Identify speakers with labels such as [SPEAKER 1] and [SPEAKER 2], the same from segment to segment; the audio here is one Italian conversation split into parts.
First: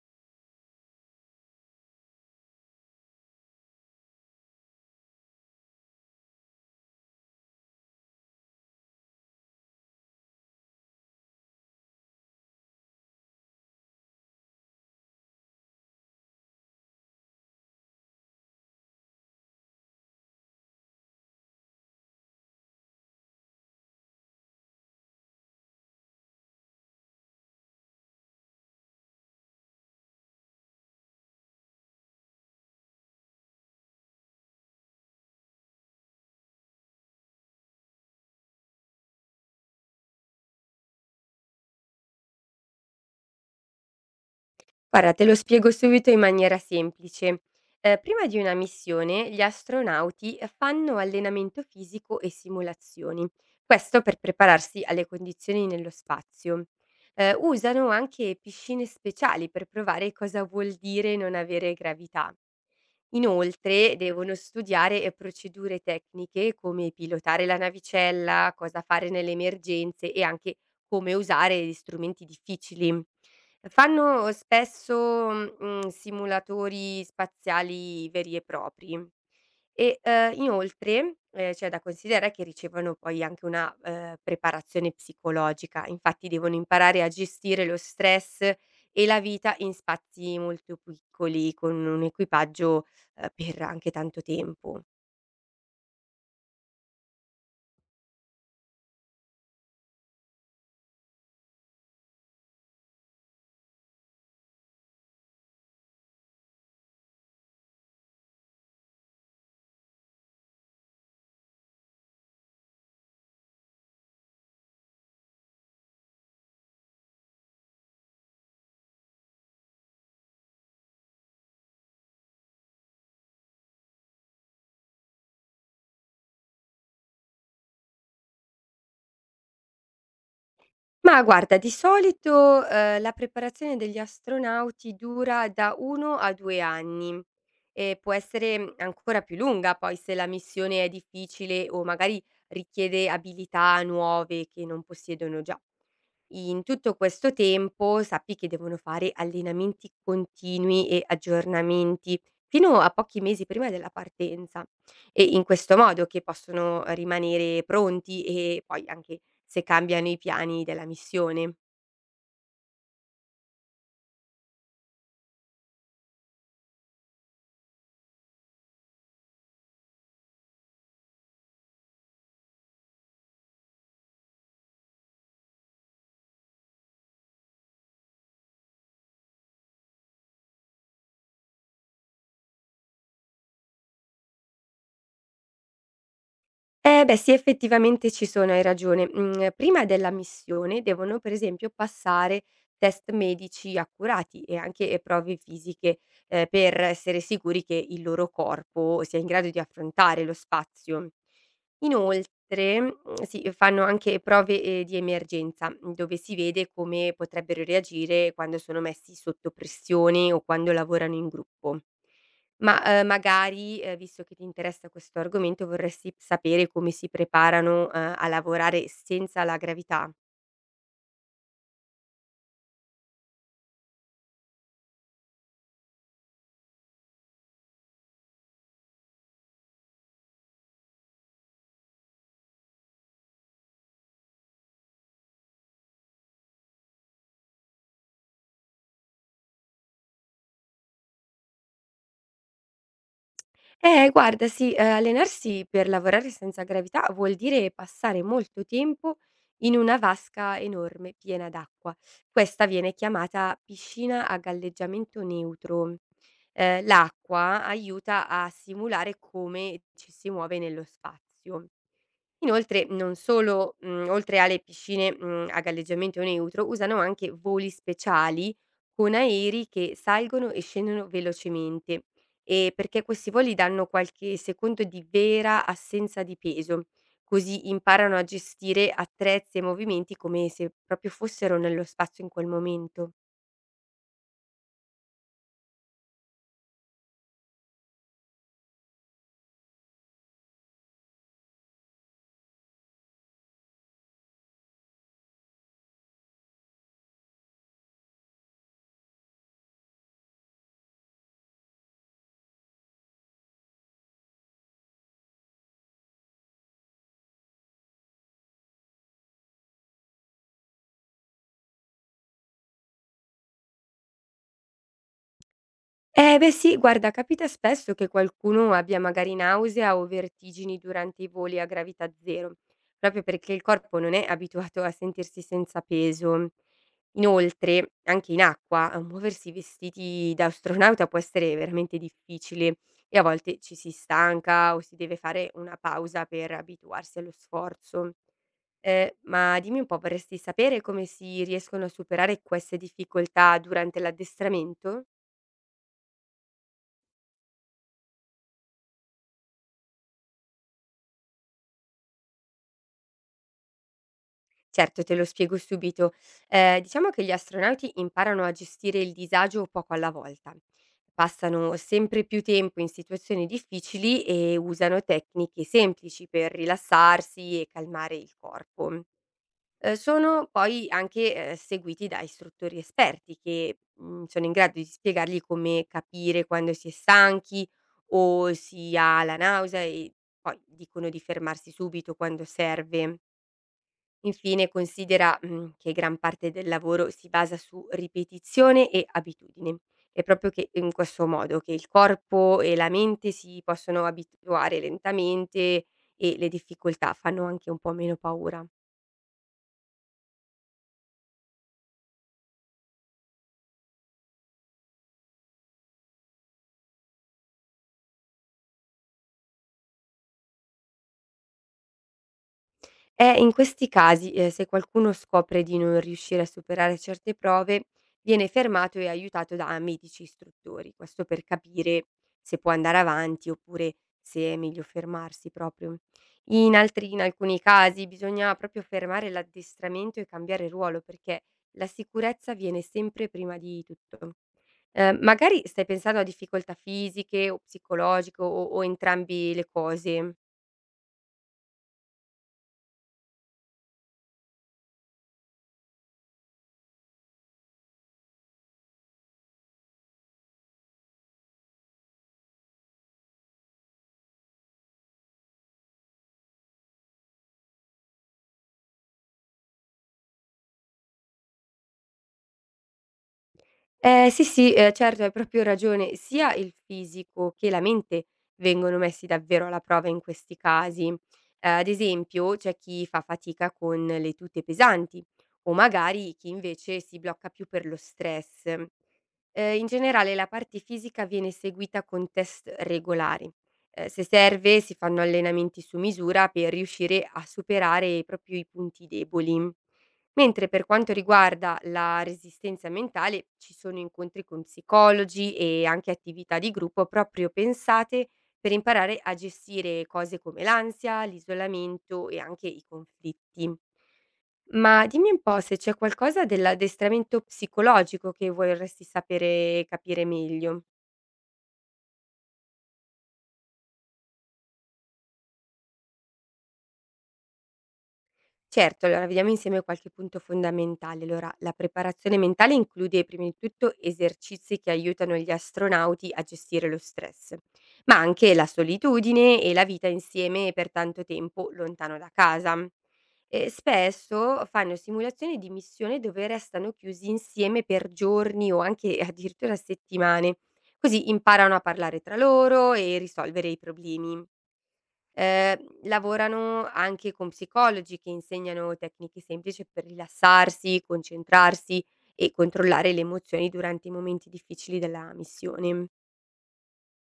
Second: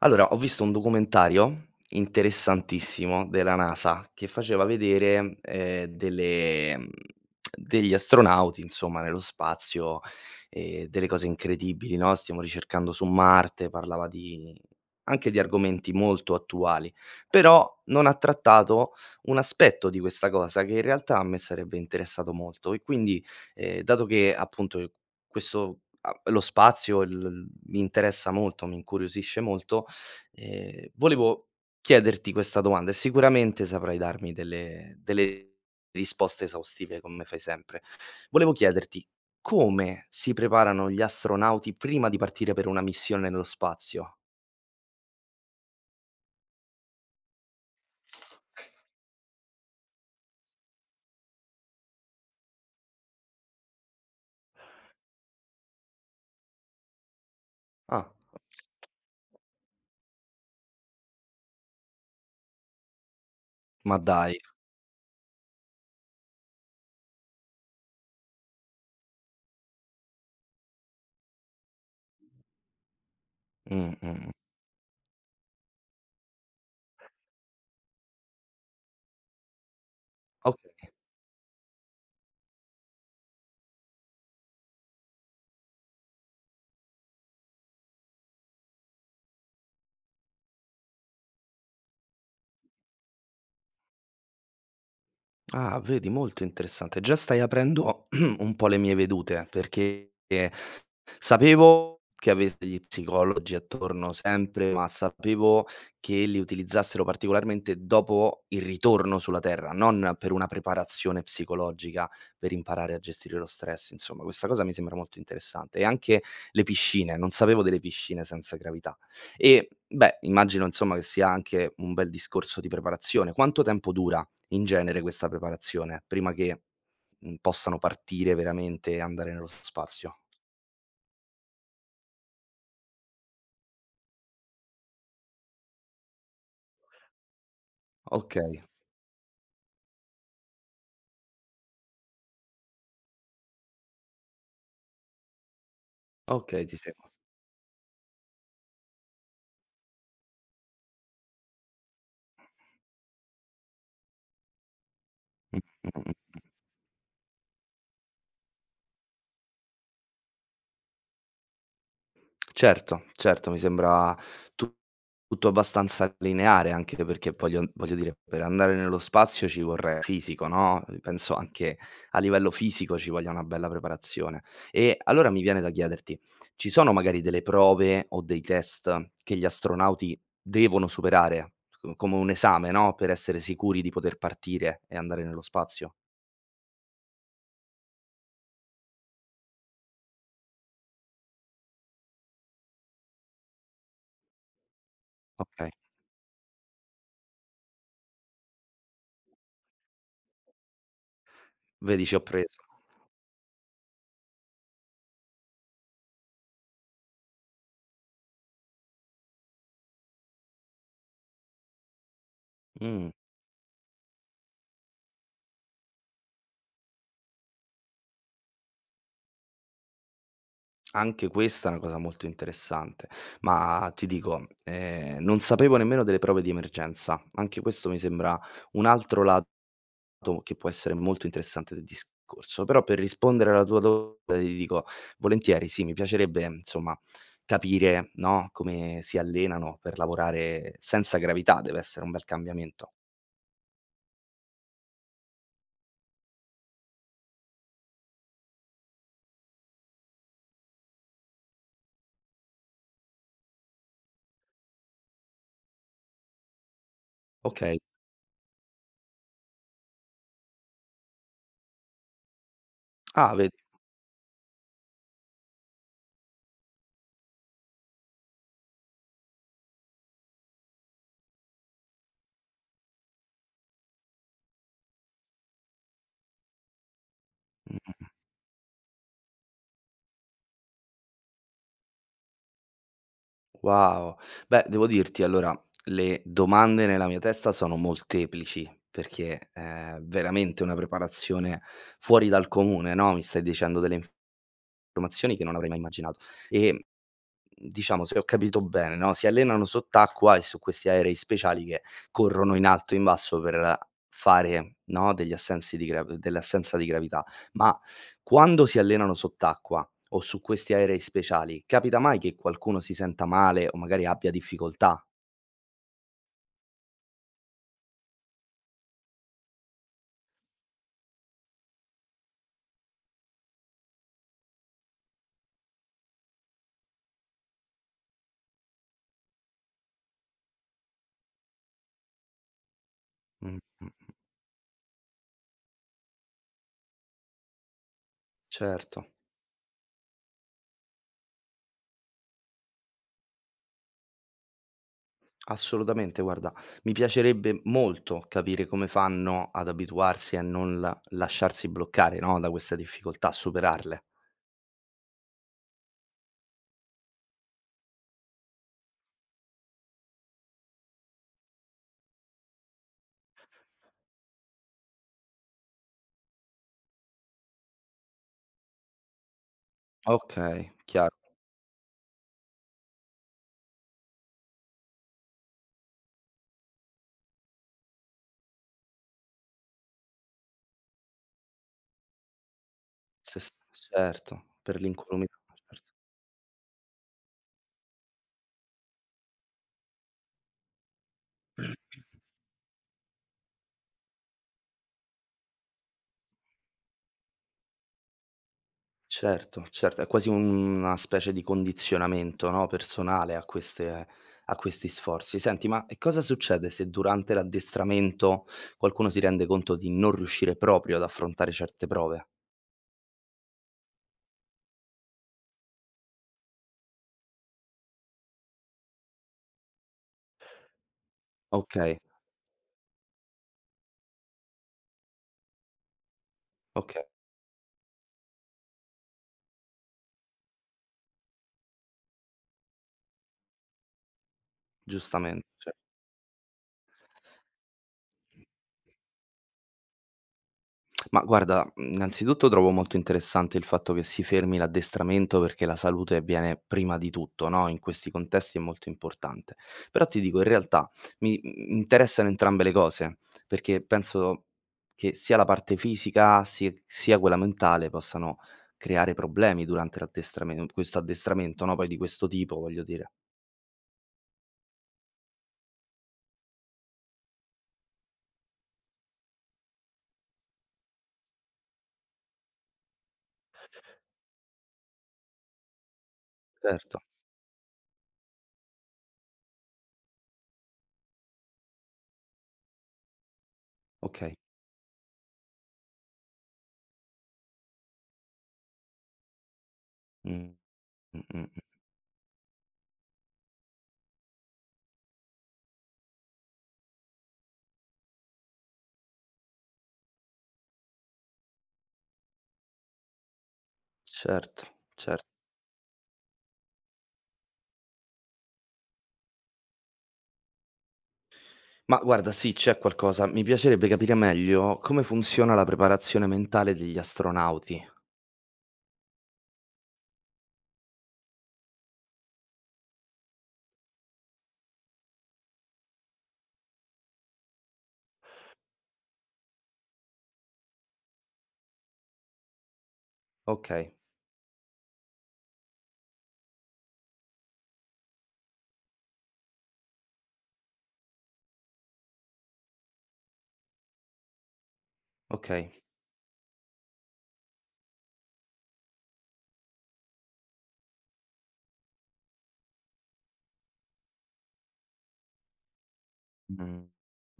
[SPEAKER 1] Allora, ho visto un documentario interessantissimo della NASA che faceva vedere, delle degli astronauti, insomma, nello spazio e delle cose incredibili, no, stiamo ricercando su Marte, parlava di anche di argomenti molto attuali, però non ha trattato un aspetto di questa cosa che in realtà a me sarebbe interessato molto e quindi, dato che appunto questo a lo spazio il mi interessa molto, mi incuriosisce molto. Volevo chiederti questa domanda e sicuramente saprai darmi delle risposte esaustive come fai sempre. Volevo chiederti: come si preparano gli astronauti prima di partire per una missione nello spazio?
[SPEAKER 2] Guarda, te lo spiego subito in maniera semplice. Prima di una missione, gli astronauti fanno allenamento fisico e simulazioni. Questo per prepararsi alle condizioni nello spazio. Usano
[SPEAKER 1] Ah.
[SPEAKER 2] anche piscine speciali per provare cosa vuol dire non avere gravità. Inoltre
[SPEAKER 1] Ma
[SPEAKER 2] devono
[SPEAKER 1] dai.
[SPEAKER 2] studiare procedure tecniche come pilotare la navicella, cosa fare nelle emergenze e anche come usare gli strumenti difficili.
[SPEAKER 1] Mh, mh,
[SPEAKER 2] Fanno
[SPEAKER 1] mh.
[SPEAKER 2] spesso, simulatori spaziali veri e propri e,
[SPEAKER 1] Oka
[SPEAKER 2] inoltre, c'è da considerare che ricevono poi anche una, preparazione psicologica. Infatti devono imparare a gestire lo stress e la vita in spazi molto piccoli, con un equipaggio, per anche tanto tempo.
[SPEAKER 1] ah, vedi, molto interessante. Già stai aprendo un po' le mie vedute, perché sapevo che avessi gli psicologi attorno sempre, ma sapevo che li utilizzassero particolarmente dopo il ritorno sulla terra, non per una preparazione psicologica per imparare a gestire lo stress, insomma. Questa cosa mi sembra molto interessante. E anche le piscine, non sapevo delle piscine senza gravità. E beh, immagino insomma che sia anche un bel discorso di preparazione. Quanto tempo dura in genere questa preparazione, prima che, possano partire veramente e andare nello spazio?
[SPEAKER 2] Ma guarda, di solito, la preparazione degli astronauti dura da 1 a 2 anni e può essere,
[SPEAKER 1] Okay,
[SPEAKER 2] ancora più lunga poi se la missione è difficile o magari richiede abilità nuove che non possiedono già. In
[SPEAKER 1] okay, ti
[SPEAKER 2] tutto
[SPEAKER 1] seguo.
[SPEAKER 2] questo tempo sappi che devono fare allenamenti continui e aggiornamenti fino a pochi mesi prima della partenza. E in
[SPEAKER 1] Mh,
[SPEAKER 2] questo modo che
[SPEAKER 1] mh.
[SPEAKER 2] possono rimanere pronti e poi anche se cambiano i piani della missione.
[SPEAKER 1] Certo, certo, mi sembra tu tutto abbastanza lineare, anche perché voglio dire, per andare nello spazio ci vorrà fisico, no, penso anche a livello fisico ci voglia una bella preparazione. E allora mi viene da chiederti: ci sono magari delle prove o dei test che gli astronauti devono superare, co come un esame, no, per essere sicuri di poter partire e andare nello spazio?
[SPEAKER 2] Eh beh sì, effettivamente ci sono, hai ragione. Mhmm, Prima della missione devono per esempio passare test medici accurati e anche, prove
[SPEAKER 1] Okay,
[SPEAKER 2] fisiche, per essere sicuri che il loro corpo sia in grado di affrontare lo spazio.
[SPEAKER 1] vedi ci ho preso.
[SPEAKER 2] Inoltre, sì, fanno anche prove, di emergenza, dove si vede come potrebbero reagire quando sono messi sotto pressione o quando lavorano in gruppo. Ma,
[SPEAKER 1] Mh.
[SPEAKER 2] magari, visto che ti interessa questo argomento, vorresti sapere come si preparano, a lavorare senza la gravità?
[SPEAKER 1] Anche questa è una cosa molto interessante, ma ti dico, non sapevo nemmeno delle prove di emergenza. Anche questo mi sembra un altro lato che può essere molto interessante del discorso. Però per rispondere alla tua domanda ti dico volentieri sì, mi piacerebbe insomma capire, no, come si allenano per lavorare senza gravità, deve essere un bel cambiamento.
[SPEAKER 2] Guarda sì, allenarsi per lavorare senza gravità vuol dire passare molto tempo in una vasca enorme piena d'acqua. Questa viene chiamata piscina a galleggiamento neutro. L'acqua
[SPEAKER 1] Okay.
[SPEAKER 2] aiuta a simulare come ci si muove nello spazio. Inoltre, non
[SPEAKER 1] Ah vedi.
[SPEAKER 2] solo, oltre alle piscine, a galleggiamento neutro, usano anche voli speciali con aerei che salgono e scendono velocemente, perché questi voli danno qualche secondo di vera assenza di peso, così
[SPEAKER 1] Mh-mh.
[SPEAKER 2] imparano a gestire attrezzi e movimenti come se proprio fossero nello spazio in quel momento.
[SPEAKER 1] Wow. Beh, devo dirti allora, le domande nella mia testa sono molteplici, perché è veramente una preparazione fuori dal comune, no, mi stai dicendo delle informazioni che non avrei mai immaginato. E diciamo, se ho capito bene, no, si allenano sott'acqua e su questi aerei speciali che corrono in alto e in basso per fare, no, degli assensi di gra dell'assenza di gravità. Ma quando si allenano sott'acqua o su questi aerei speciali, capita mai che qualcuno si senta male o magari abbia difficoltà?
[SPEAKER 2] Eh beh sì, guarda, capita spesso che qualcuno abbia magari nausea o vertigini durante i voli a gravità zero, proprio perché il corpo non è abituato a sentirsi senza peso. Inoltre, anche in acqua, a muoversi vestiti da astronauta può essere veramente difficile e a volte ci
[SPEAKER 1] Mh-mh.
[SPEAKER 2] si stanca o si deve fare una pausa per abituarsi allo sforzo.
[SPEAKER 1] Certo,
[SPEAKER 2] Ma dimmi un po', vorresti sapere come si riescono a superare queste difficoltà durante l'addestramento?
[SPEAKER 1] assolutamente. Guarda, mi piacerebbe molto capire come fanno ad abituarsi a non la lasciarsi bloccare, no, da questa difficoltà, a superarle.
[SPEAKER 2] Certo, te lo spiego subito. Diciamo che gli astronauti imparano a gestire il disagio poco alla volta. Passano sempre più tempo in situazioni difficili e usano tecniche semplici per rilassarsi e calmare il corpo. Sono
[SPEAKER 1] Okay,
[SPEAKER 2] poi
[SPEAKER 1] chiaro.
[SPEAKER 2] anche seguiti da istruttori esperti che sono in grado di spiegargli come capire quando si è stanchi o si ha la nausea e poi dicono di fermarsi subito quando serve.
[SPEAKER 1] Se s certo,
[SPEAKER 2] Infine
[SPEAKER 1] per l'incolumità,
[SPEAKER 2] considera,
[SPEAKER 1] certo.
[SPEAKER 2] che gran parte del lavoro si basa su ripetizione e abitudine. È proprio che in questo modo che il corpo e la mente si possono abituare lentamente e le difficoltà fanno anche un po' meno paura.
[SPEAKER 1] Certo, certo, è quasi una specie di condizionamento, no, personale a queste a questi sforzi. Senti, ma e cosa succede se durante l'addestramento qualcuno si rende conto di non riuscire proprio ad affrontare certe prove?
[SPEAKER 2] In questi casi, se qualcuno scopre di non riuscire a superare certe prove, viene fermato e aiutato da medici istruttori. Questo per
[SPEAKER 1] Okay,
[SPEAKER 2] capire se può andare avanti oppure se è meglio fermarsi proprio. In
[SPEAKER 1] okay,
[SPEAKER 2] altri in alcuni casi bisogna proprio fermare l'addestramento e cambiare ruolo perché la sicurezza viene sempre prima di tutto.
[SPEAKER 1] giustamente,
[SPEAKER 2] Magari
[SPEAKER 1] cer
[SPEAKER 2] stai pensando a difficoltà fisiche o psicologiche o entrambi le cose?
[SPEAKER 1] ma guarda, innanzitutto trovo molto interessante il fatto che si fermi l'addestramento perché la salute viene prima di tutto, no, in questi contesti è molto importante. Però ti dico, in realtà mi interessano entrambe le cose, perché penso che sia la parte fisica si sia quella mentale possano creare problemi durante l'addestramen questo addestramento, no, poi di questo tipo voglio dire.
[SPEAKER 2] Sì, sì, certo, hai proprio ragione. Sia il fisico che la mente vengono messi davvero alla prova in questi casi. Ad esempio, c'è chi fa fatica con le tute pesanti o magari chi
[SPEAKER 1] Certo,
[SPEAKER 2] invece si blocca più per lo stress. In generale la parte fisica viene seguita con test regolari. Se
[SPEAKER 1] okay.
[SPEAKER 2] serve si fanno allenamenti su misura per riuscire a superare proprio i punti deboli.
[SPEAKER 1] Mh,
[SPEAKER 2] Mentre per quanto
[SPEAKER 1] mh, mh, mh.
[SPEAKER 2] riguarda la resistenza mentale ci sono incontri con psicologi e anche attività di gruppo proprio pensate per imparare a gestire cose come l'ansia, l'isolamento e anche i conflitti.
[SPEAKER 1] Certo,
[SPEAKER 2] Ma
[SPEAKER 1] cer
[SPEAKER 2] dimmi un po' se c'è qualcosa dell'addestramento psicologico che vorresti sapere e capire meglio.
[SPEAKER 1] ma guarda, sì, c'è qualcosa. Mi piacerebbe capire meglio come funziona la preparazione mentale degli astronauti.
[SPEAKER 2] Certo, allora vediamo insieme qualche punto fondamentale. Allora, la preparazione mentale include prima di tutto esercizi che aiutano gli astronauti a gestire lo stress, ma anche la solitudine e la vita insieme per tanto tempo lontano da casa. E
[SPEAKER 1] Okay,
[SPEAKER 2] spesso fanno simulazioni di missione dove restano chiusi insieme per giorni o anche addirittura settimane, così imparano a parlare tra loro e risolvere i problemi. Ehm,
[SPEAKER 1] okay.
[SPEAKER 2] Lavorano anche con psicologi che insegnano tecniche semplici per rilassarsi, concentrarsi e controllare le emozioni durante i momenti difficili della missione.
[SPEAKER 1] Mh,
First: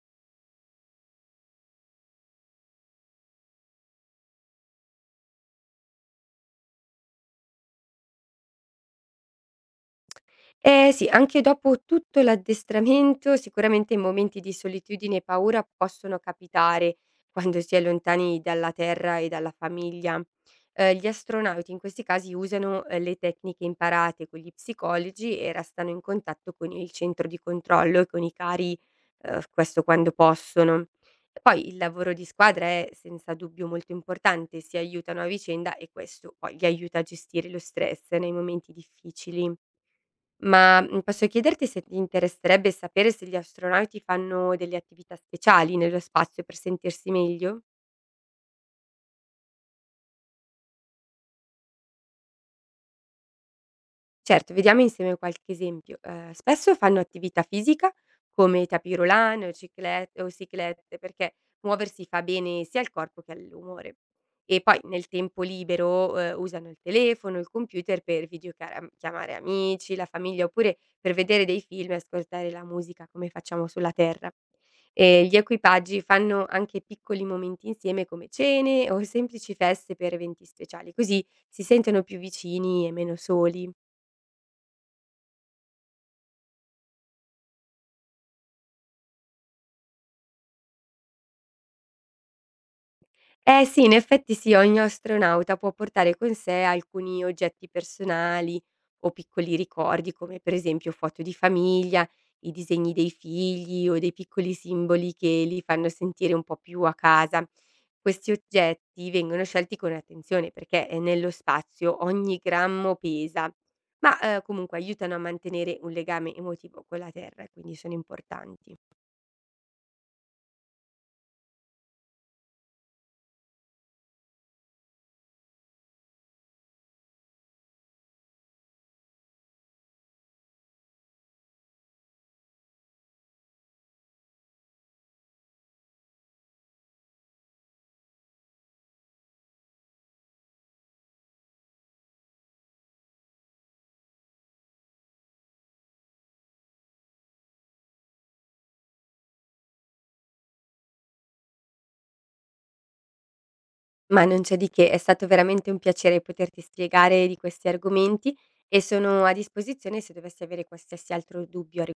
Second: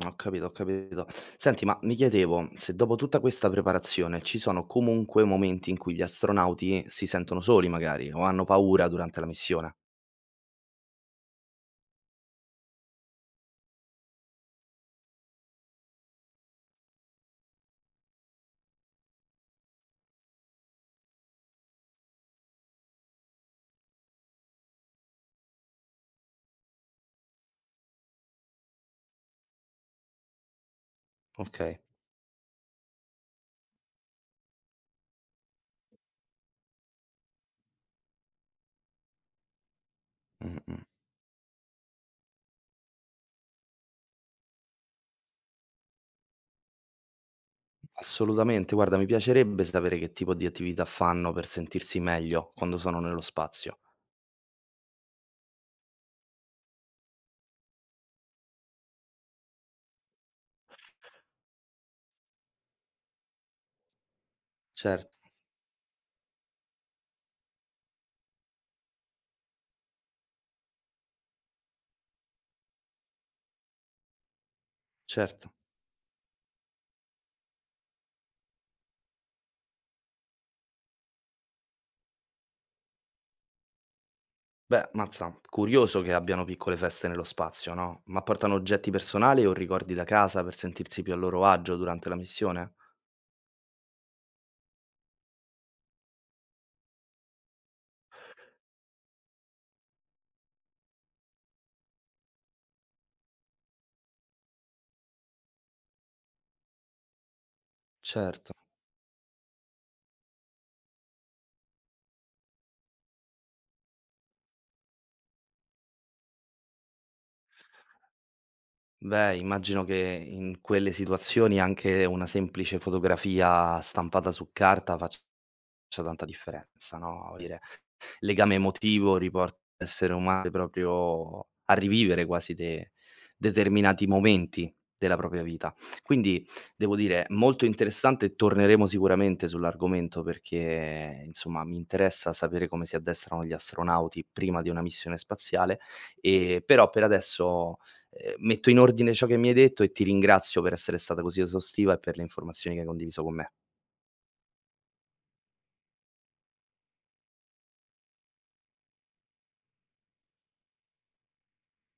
[SPEAKER 1] ho capito, ho capito. Senti, ma mi chiedevo se dopo tutta questa preparazione ci sono comunque momenti in cui gli astronauti si sentono soli magari o hanno paura durante la missione.
[SPEAKER 2] Eh sì, anche dopo tutto l'addestramento, sicuramente momenti di solitudine e paura possono capitare quando si è lontani dalla Terra e dalla famiglia. Gli astronauti in questi casi usano le tecniche imparate con gli psicologi e restano in contatto con il centro di controllo e con i cari, questo quando possono. E poi il
[SPEAKER 1] Okay.
[SPEAKER 2] lavoro di squadra è senza dubbio molto importante, si aiutano a vicenda e questo poi gli aiuta a gestire lo stress nei momenti difficili. Ma,
[SPEAKER 1] Mh-mh.
[SPEAKER 2] posso chiederti se ti interesserebbe sapere se gli astronauti fanno delle attività speciali nello spazio per sentirsi meglio?
[SPEAKER 1] Assolutamente, guarda, mi piacerebbe sapere che tipo di attività fanno per sentirsi meglio quando sono nello spazio.
[SPEAKER 2] Certo, vediamo insieme qualche esempio. Spesso fanno attività fisica come tapis roulant o ciclette o cyclette, perché muoversi fa bene sia al corpo che all'umore. E poi nel
[SPEAKER 1] Certo,
[SPEAKER 2] tempo libero, usano il telefono, il computer per videochiara chiamare amici, la famiglia, oppure per vedere dei film e ascoltare la musica come facciamo sulla Terra. E gli
[SPEAKER 1] certo.
[SPEAKER 2] equipaggi fanno anche piccoli momenti insieme come cene o semplici feste per eventi speciali, così si sentono più vicini e meno soli.
[SPEAKER 1] Beh, mazza, curioso che abbiano piccole feste nello spazio, no? Ma portano oggetti personali o ricordi da casa per sentirsi più a loro agio durante la missione?
[SPEAKER 2] Eh sì, in effetti sì, ogni astronauta può portare con sé alcuni oggetti personali o piccoli ricordi, come per esempio foto di famiglia, i disegni dei figli o dei piccoli simboli che li fanno sentire un po' più a casa. Questi
[SPEAKER 1] Certo.
[SPEAKER 2] oggetti vengono scelti con attenzione perché nello spazio ogni grammo pesa, ma comunque aiutano a mantenere un legame emotivo con la Terra, quindi sono importanti.
[SPEAKER 1] Beh, immagino che in quelle situazioni anche una semplice fotografia stampata su carta faccia tanta differenza, no? Voglio dire, legame emotivo riporta l'essere umano proprio a rivivere quasi de determinati momenti della propria vita. Quindi devo dire molto interessante e torneremo sicuramente sull'argomento perché, insomma, mi interessa sapere come si addestrano gli astronauti prima di una missione spaziale, però per adesso, metto in ordine ciò che mi hai detto e ti ringrazio per essere stata così esaustiva e per le informazioni che hai condiviso con me.
[SPEAKER 2] Ma non c'è di che, è stato veramente un piacere poterti spiegare di questi argomenti e sono a disposizione se dovessi avere qualsiasi altro dubbio a ri